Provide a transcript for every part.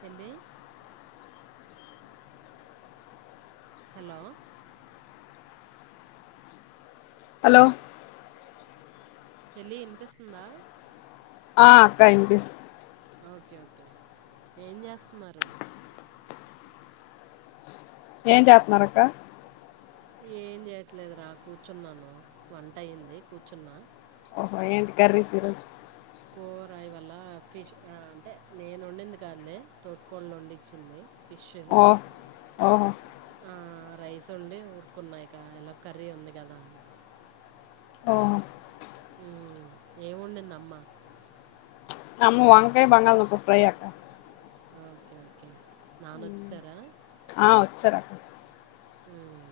చెల్లి hello hello చెల్లి వినిపిస్తుందా ఆ అక్క వినిపిస్ ఓకే ఓకే ఏం చేస్తున్నారు ఏం చేతనారు అక్క ఏం చేయట్లేదురా కూర్చున్నాను వంట అయ్యింది కూర్చున్నా ఓహో ఏంటి కర్రీస్ ఈ రోజు కూర ఇవాళ ఫిష్ అంటే నేను వండింది కాదులే తోటికోడలు వండించింది పిష్ ఓ ఓహో ఆ రైస్ వండి ఊరుకున్నా ఇక ఇలా కర్రీ ఉంది కదా అని ఓహో ఉమ్ ఏం వండింది అమ్మా కమ్ము వంకాయ బంగాల్దుంప ఫ్రై అక్క ఆ ఓకే ఓకే నాన్న వచ్చేసారా ఆ వచ్చారు అక్క ఉమ్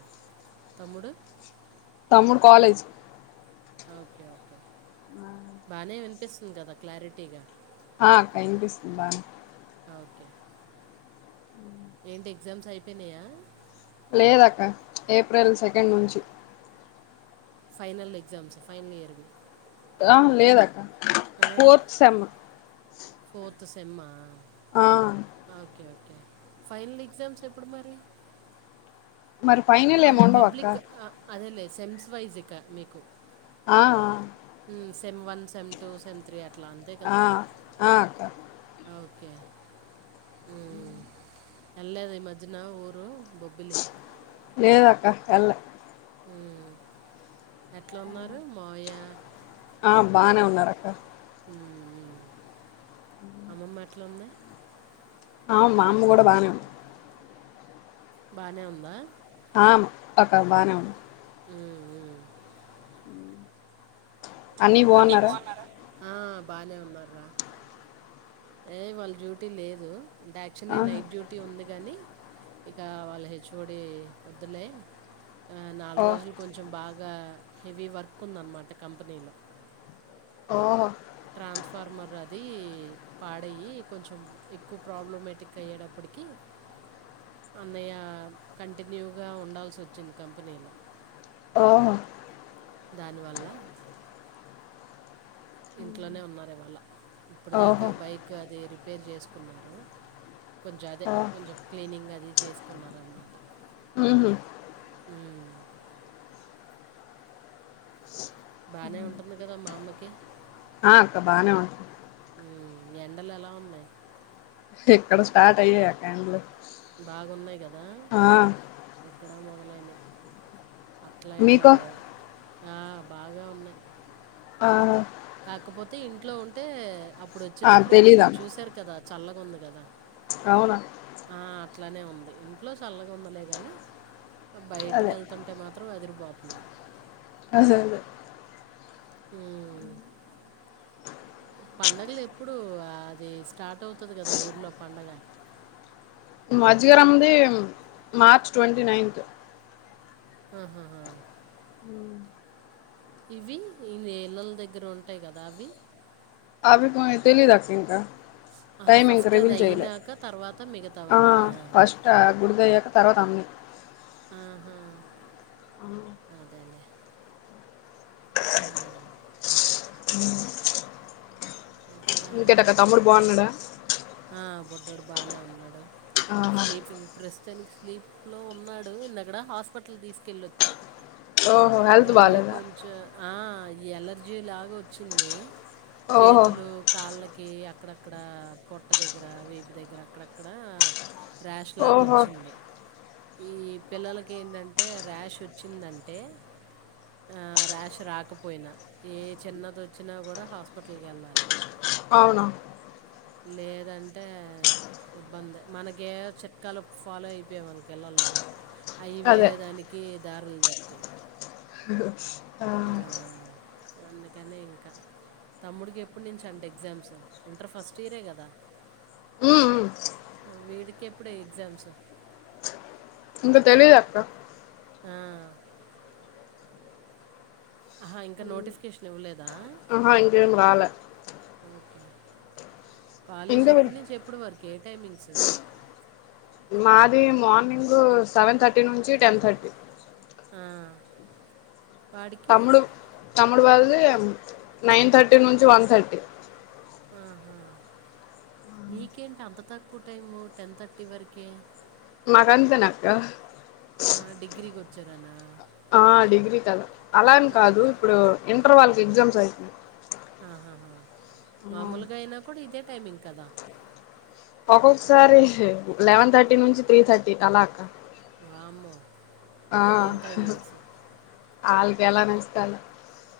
తమ్ముడు తమ్ముడు కాలేజ్ ఓకే ఓకే బానే వినిపిస్తుంది కదా క్లారిటీగా ఆ అక్క వినిపిస్తుంది బానే ఓకే ఏంటి ఎగ్జామ్స్ అయిపోయినాయా లేదక్క ఏప్రిల్ సెకండ్ నుంచి ఫైనల్ ఎగ్జామ్స్ ఫైనల్ ఇయర్ వి ఆ లేదక్క ఫోర్త్ సెమ్ త్ సెమ్ ఆ ఆ ఫైనల్ ఎగ్జామ్స్ ఎప్పుడు మరి మరి ఫైనల్ ఏమి అంటే ఉండవు అక్క పబ్లిక్ అదేలే సెమ్స్ వైజ్ ఇకా మీకు ఆ ఆ sem one sem two sem three అ ఆ అక్క ఓకే ఉ ఎలాది ఈ మజ్నా ఊరు బొబ్బిలి లేద అక్క వెళ్ళ ఉ ఎట్లా ఉన్నారు మాయ ఆ బానే ఉన్నారు అక్క ఉ అమ్మమ్మ అట్లా ఉంది అవు మా అమ్మ కూడా బానేం బానే ఉందా ఆ ఒక బానే ఉంది మ్మ్, మ్మ్. అన్నీ అని బాగున్నారా బా ఆ బానే ఉన్న రా ఏ వాళ్ళ డ్యూటీ లేదుంటే యాక్చువల్లీ ఆహా నైట్ డ్యూటీ ఉంది గనీ ఇహా వాళ్ళ హెచ్ుఓడి వదులే ఆ ఓ నాలుగు రోజులు కొంచెం బా గా హెవీ వర్క్ ఉందన్నమాట కంపెనీలో ఓహో ట్రాన్స్ఫార్మర్ అది పాడ్య కొంచెం ఎక్కువ ప్రాబ్లమటిక్ అయ్యేటప్పుడుకి కి అన్నయ్య కంటిన్యూగా ఉండాల్సి వచ్చింది కంపెనీలో ఓహో దానివల్ల ఇంట్లోనే ఉన్నారు ఇవాళ ఇప్పుడు దాకా ఓహో బైక్ అది రిపేర్ చేసుకున్నారు కొంచెం అదే ఓ కొంచెం క్లీనింగ్ అది చేసుకున్నారనమాట ఊహు ఉ బానే ఉంటుంది కదా మా అమ్మకి ఆ అక్క బానే ఉంటు ఉ ఎండలు ఎలా ఉన్నాయి ఎక్కడ స్టార్ట్ అయ్యాయి అకాండ్లు బాగున్నాయి కదా ఎక్కడా మొదలైనాయి అట్లా ఇట్లా మీకో లేవు ఆ బాగా ఉన్నాయి ఆహా కాకపోతే ఇంట్లో ఉంటే అప్పుడు ఆ వచ్చినప్పుడు మీరు తెలీదా చూశారు కదా చల్లగా ఉంది కదా అవునా ఆ, అట్లానే ఉంది ఇంట్లో చల్లగా ఉండలే కానీ బయటికి అదే వెళ్తుంటే మాత్రం అది పోతుంది అసలు ఉ పండుగలు ఎప్పుడు అది స్టార్ట్ అవుతుంది కదా ఊర్లో పండగ మజగరది మార్చ్ ట్వంటీ నైన్త్ ఆహాా ఇవి ఈేళ్లల దగ్గర ఉంటాయి కదా అవి అభకు తెలిదా ఇకా ఆహ ఫస్ట్ అది అయయినాక తర్వాత ఆ మిగతావన్నా? ఫస్ట్ ఆ గుడిద అయ్యాక తర్వాత అంనీ ఆహా అదేలేే ఎట్లా ఇంకేంటక్కా మీ తమ్ముడు బాగున్నాడా ఆ బొడ్డాడు బానే ఉన్నాడు ఆహా స్లీపింగ్ ప్రెస్ తనినికి స్లీప్ లో ఉన్నాడు ఇంతక్కడ హాస్పిటల్ తీసుకెళ్ళ వచ్చా ఓహో హెల్త్ ఏ బాలేదా కొంచెం ఆ ఈ ఎలర్జీ లాగ వచ్చింది ఓహో చేతులు కాళ్ళకి అక్కడక్కడ పొట్ట దగ్గర వీపు దగ్గర అక్కడక్కడ ర్యాష్ లాగా ఓహో వచ్చింది ఈ పిల్లలకి ఏంటంటే ర్యాష్ వచ్చిందంటే ఆ ర్యాష్ రాకపోయినా ఏ చిన్నది వచ్చినా కూడా హాస్పిటల్ కి వెళ్ళాలి అవునా లేదంటే ఇబ్బంది మనక ఏవో చిట్కాలు ఫాలో అయిపోయామ్ మన ఇల్లల్లో అయి అదే వేరే దానికి దారులు దర హ హ్మ్ ఆ అందుకనే ఇంకా తమ్ముడికి ఎప్పుడు నుంచ అండి ఎగ్జామ్స్ ఇంటర్ ఫస్ట్ ఇయరే కదా ఉమ్ వీడికి ఎప్పుడో ఎగ్జామ్స్ ఇంకా తెలిదు అక్క ఉమ్ ఆహా ఇంకా నోటిఫికేషన్ ఇవ్వలేదా ఆహా ఇంకేంరాల ఓకే కాలేజ్ విన్- ఎప్పుట్నుంచి ఎప్పుడు వరకి ఏ టైమింగ్స్ మాది మార్నింగు సెవెన్ థర్టీ నుంచి టెన్ థర్టీ ఆ వాడికి తమ్ముడు తమ్ముడు వాళ్లది నైన్ థర్టీ నుంచి వన్ థర్టీ ఆహా నీకేంటి అంత తక్కువ టైము టెన్ థర్టీ వరకే నాకంతెనక్కా ఆ డిగ్రీకి వచ్చారనా ఆ డిగ్రీ కదా అలాని ఆ, కాదు ఇప్పుడు ఇంటర్ వాళ్ళకి ఎగ్జామ్స్ అయితుంది ఆహాహా మామూలుగా అయినా కూడా ఇదే టైమింగ్ కదా ఒక్కొక్కసారి లెవెన్ థర్టీ నుంచి త్రీ థర్టీ అలా అక్క వామ్మో ఇవేం టైమింగ్స్ వాళ్ళకి ఎలా నస్తాయి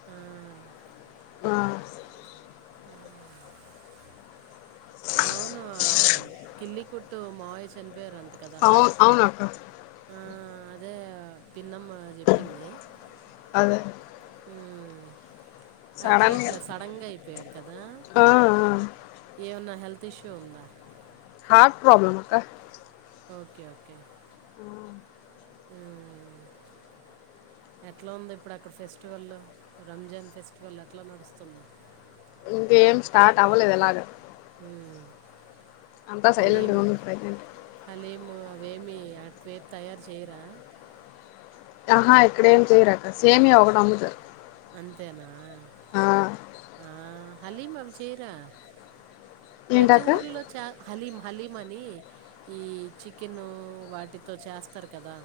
ఆ ఆ అవును కిల్లి కుట్టు మావయ చనిపోయారు అంట అవు అవునక్క అదే పిన్నమ్మ చెప్పింది అదే ఉమ్ అట్ల సడన్గా అట్లా సడన్ గా అయిపోయాడు కదా ఆ ఆ ఏమన్నా హెల్త్ ప్రతి షో ఉందా హార్ట్ ప్రాబ్లమ్ అక్క ఓకే ఓకే ఊమ్ ఎట్లా ఉంది ఇప్పుడు అక్కడ ఫెస్టివల్ల్లో రంజాన్ ఫెస్టివల్ ఎట్లా నడుస్తుంది ఇంకేం స్టార్ట్ అవ్వలేద ఇవాళ ఉమ్, అంతా సైలెంట్ హలీం రూమ్ ప్రెసెంట్ నువేమి అట్ వైపు తయారు చేయరా ఆహా ఇక్కడ ఏం చేయరక్క సేమియా ఒకటి అమ్ముతారు అంతేనా ఆ హలీమా వి చేయరా ప్రతి ఏంటక్క ఊర్లో చా హలీమా హలీమనీ ఈ చికెను వాటితో చేస్తారు కదా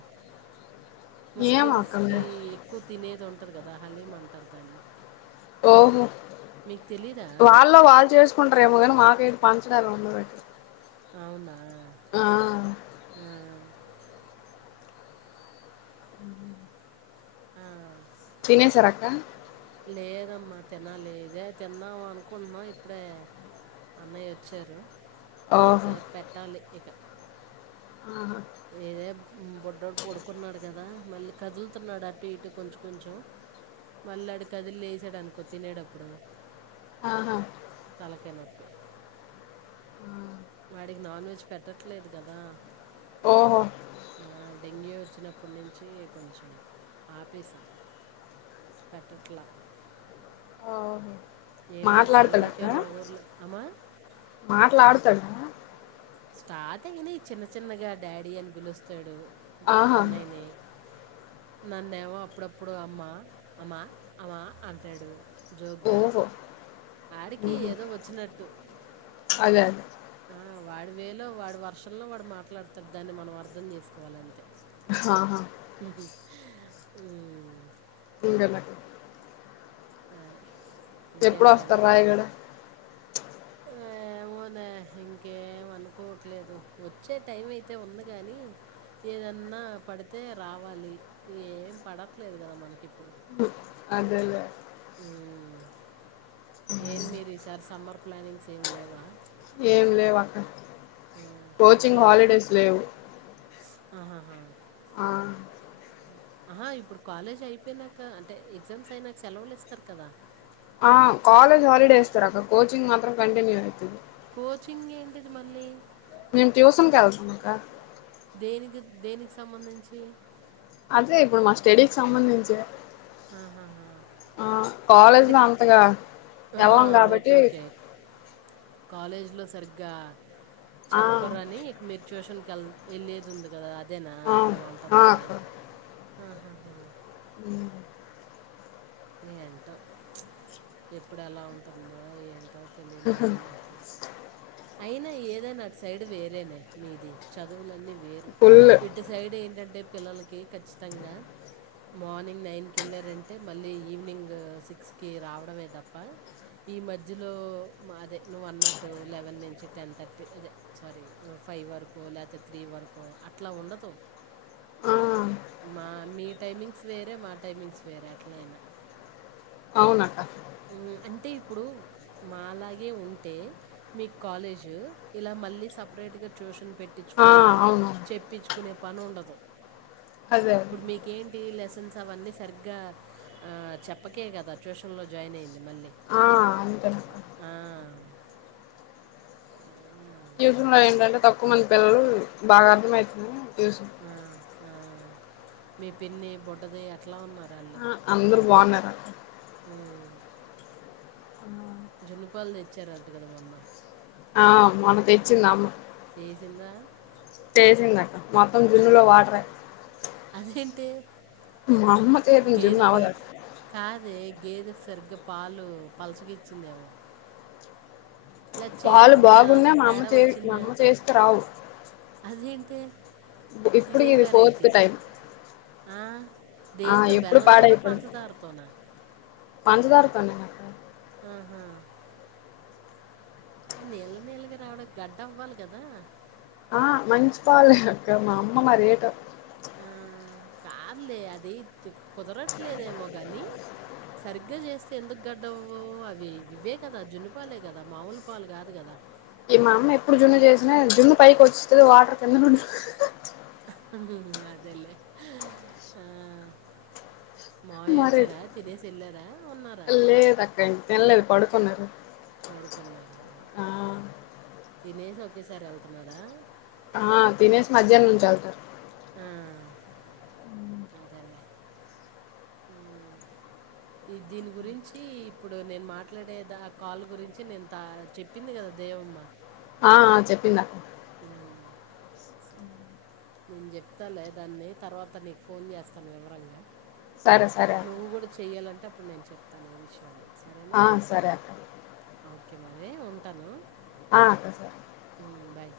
ఏమో అక్క ముస్లిమ్స్కి మరి ఎక్కువ తినేది ఉంటంది కదా హలీం అంటారు దాన్ని ఓహో మీకు తెలీదా వాళ్ళ వాళ్ళు చేసుకుంటారు ఏమో కాని వా పంచేధి ఉండదండి అవునా ఆ ఆ, అ ఉమ్ థినేసర్ అక్క లేదమ్మా తినాలిదే తిన్నాము అనుకుంటున్నాం ఇప్పుడే అన్నయ్య వచ్చారు ఓహో పెట్టాలి ఇక ఆహా ఏదే బొడ్డడు పడుకున్నాడు కదా మళ్ళీ కదులుతున్నాడు అటు ఇటు కొంచెం కొంచెం మళ్ళీ అడు కదిలిసాడు అనుకో తినేడప్పుడు ఆహా తలకైనప్పు ఆ వాడికి నాన్ వెజ్ పెట్టట్లేదు కదా ఓహో ఆ, డెంగ్యూ వచ్చినప్పటి నుంచి కొంచెం ఆపేసాం పెట్టట్లా ఓ ఏన్ మారి సెలవులికే నా ఊర్ల అమా [inaudible] స్టార్టింగ్ని చిన్న చిన్నగా డాడీ అని పిలుస్తాడు ఆహా అన్నయ్యని నన్నేమో అప్పుడప్పుడు అమ్మా అమ్మా అమ్మా అంటాడు జోగ్గా ఓహో ఆడికి ఉహు ఏదో వచ్చినట్టు అదే అదే ఆ, వాడి వేలో వాడి వర్షంలో వాడు మాట్లాడుతడు దాన్ని మనం అర్థం చేసుకోవాలింత హాహా ఇర నాకు ఆ ఎప్పుడు ఇంకేంటి వస్తారు రాయగడ ఎమ్ [unintelligible] ఇంకేం అనుకోవట్లేదు వచ్చే టైం అయితే ఉంది గాని ఏదన్నా పడితే రావాలి ఏం పడట్లేదు కదా మనకి ఇప్పుడు అదేలె ఊ ఏం మీరు ఈ సారి సమ్మర్ ప్లానింగ్స్ ఏమ్ లేవా ఏం లేవ్ అక్క ఆ, కోచింగ్ హాలిడేస్ లేవు ఆహహా ఆ అహా ఇప్పుడు కాలేజ్ అయిపోయినకా అంటే ఎగ్జామ్స్ అయినాక సెలవులు ఇస్తరు కదా ఆ కాలేజ్ హాలిడే ఇస్తరు అక కోచింగ్ మాత్రం కంటిన్యూ అయితది కోచింగ్ ఏంటిది మళ్ళీ మేమ్ ట్యూసన్ కెల్తమకా దేనిగి దేనికి సంబంధించి అదే ఇప్పుడు మా స్టెడీకి సంబందించే ఆహహా ఆ కాలేజ్ లో అంతగా ఎల్లం గాబట్టీ కాలేజ్ ట్లో సరిగ్గా ఆ చెప్పరని ఇక మీర్ చ్యూషన్ కెల్ ఎల్లేదుంది గదా అ దెనా ఆ నువ్వు ఆ అంటంది అహహా ఉ ఏంటో ప్చ్ ఎప్పుడు ఎలా ఉంటుందో ఏంటో తేలీనే తెలియట్ల అయినా ఏదైన అటు సైడ్ వేరేనే మీది చదువులన్నీ వేరు ఫుల్ ఇటు సైడ్ ఏంటంటే పిల్లలకి ఖచ్చితంగా మార్నింగ్ నైన్ కి ఎళ్ళారంటే మళ్ళీ ఈవినింగూ సిక్స్కీ రావడవే దప్ప ఈ మధ్యలో మ అదే నువ్వన్నట్టు లెవెన్ నుంచి టెన్ థర్టీ అదే సారీ ఫై ఫైవ్ వరకో లేతే త్రీ వరకో అట్లా ఉండదు ఆ మా మీ టైమింగ్స్ వేరే మా టైమింగ్స్ వేరే ఎట్ల అయినా అవునక్క ఉ అంటే ఇప్పుడు మాలాగే ఉంటే మీకు కాలేజు ఇలా మళ్ళీ సపరేటుగ ట్యూషన్ పెట్టిచ్చు ఆ కొని అవునవును చెప్పిచ్చుకొనే పని ఉండదు అదే అదే పుడు మీకేం ఈ లెసన్స్ అవన్నీ సరిగ్గా ఆ చెప్పకే గదా ట్యూషన్ లో జాయిన్ అయింది మళ్ళీ ఆ అంతేనక్క ఆ ట్యూషన్ లో ఏంటంటే తక్కువ మంది పిల్లలు బాగా అర్థమయుతుంది అని ఏసేన్ ఆ! ఆ మీ పిన్ని బుడ్డది ఎట్లా ఉన్నారు ఆళ్లు అ అందరు బొన్నార్ అక్క జున్నుపాల్ దెచ్చారంట గదా మొన్న ఆ మొన్న తెచ్చిందమ్మ చేసిందా చేసిందక్క మొత్తం జున్నులో వాటరే అదేంటి? మా అమ్మ చేతిలో జున్ను గేదె పా అవ్వదక్క కాదే గేదె సరిగ్గా పాలు పల్చగ ఇచ్చిందేమో పాలు బాగున్నా మా అమ్మ తేడా చే మా వచ్చిందా అమ్మ చేస్తే రావు అదేంటి ఇప్పుడు ఇది ఫోర్త్ టైం ఆ ఆ దేంతొ ఎప్పుడు బెల్లంతోన పంచదారతోనా పంచదార తోనేనక్క ఆహా నీళ్ల నీళ్లగ రావడం గడ్డ అవ్వాలి గదా ఆ మంచి పాలే హక్క మా అమ్మ మరి ఏటో ఆ, కాదులే అది తుక్ కుదరట్లేదేమో గనీ సరిగ్గా జేస్తే ఎందుకు గడ్డ అవ్వవు అవ్వి ఇవ్వే గదా జున్నపాలే గదా మావుల్ పాలు గాదు గదా ఇ మా అమ్మ ఎప్పుడు జున్ను జేసినా జున్ను పైకి వచ్చుతుది వాటర్ కిందన ఉండి ఊ హు హు అదేలేే హ ఆ మాయా మారేది వచ్చాడా తినేసి వెళ్ళార ఉన్నారా ఉన్నారు పడుకున్నార తినేసి ఒకేసారి వెళ్తున్నాడా ఆ తినేష్ మధ్యాహ్న నుంచి వెళ్తారు ఆ అదేలేే ఊ ఈ దీని గురించి ఇప్పుడు నేను మాట్లాడేద ఆ కాల్ గురించి నేను త చెప్పింది కదా ఏవమ్మా ఆ చెప్పింది నాకు సరే. నేను చెప్తా లే దాన్ని తర్వాత నీకు ఫోన్ చేస్తాను వివరంగా సరే సరే అక్క నువ్వు గూడా చెయ్యాలంటే అప్పుడు నేను చెప్తాను ఏ విషయాన్ని సరేనా ఆ సరే అక్క ఓకే మరి ఉంటాను ఆ [inaudible] ఉమ్, బాయ్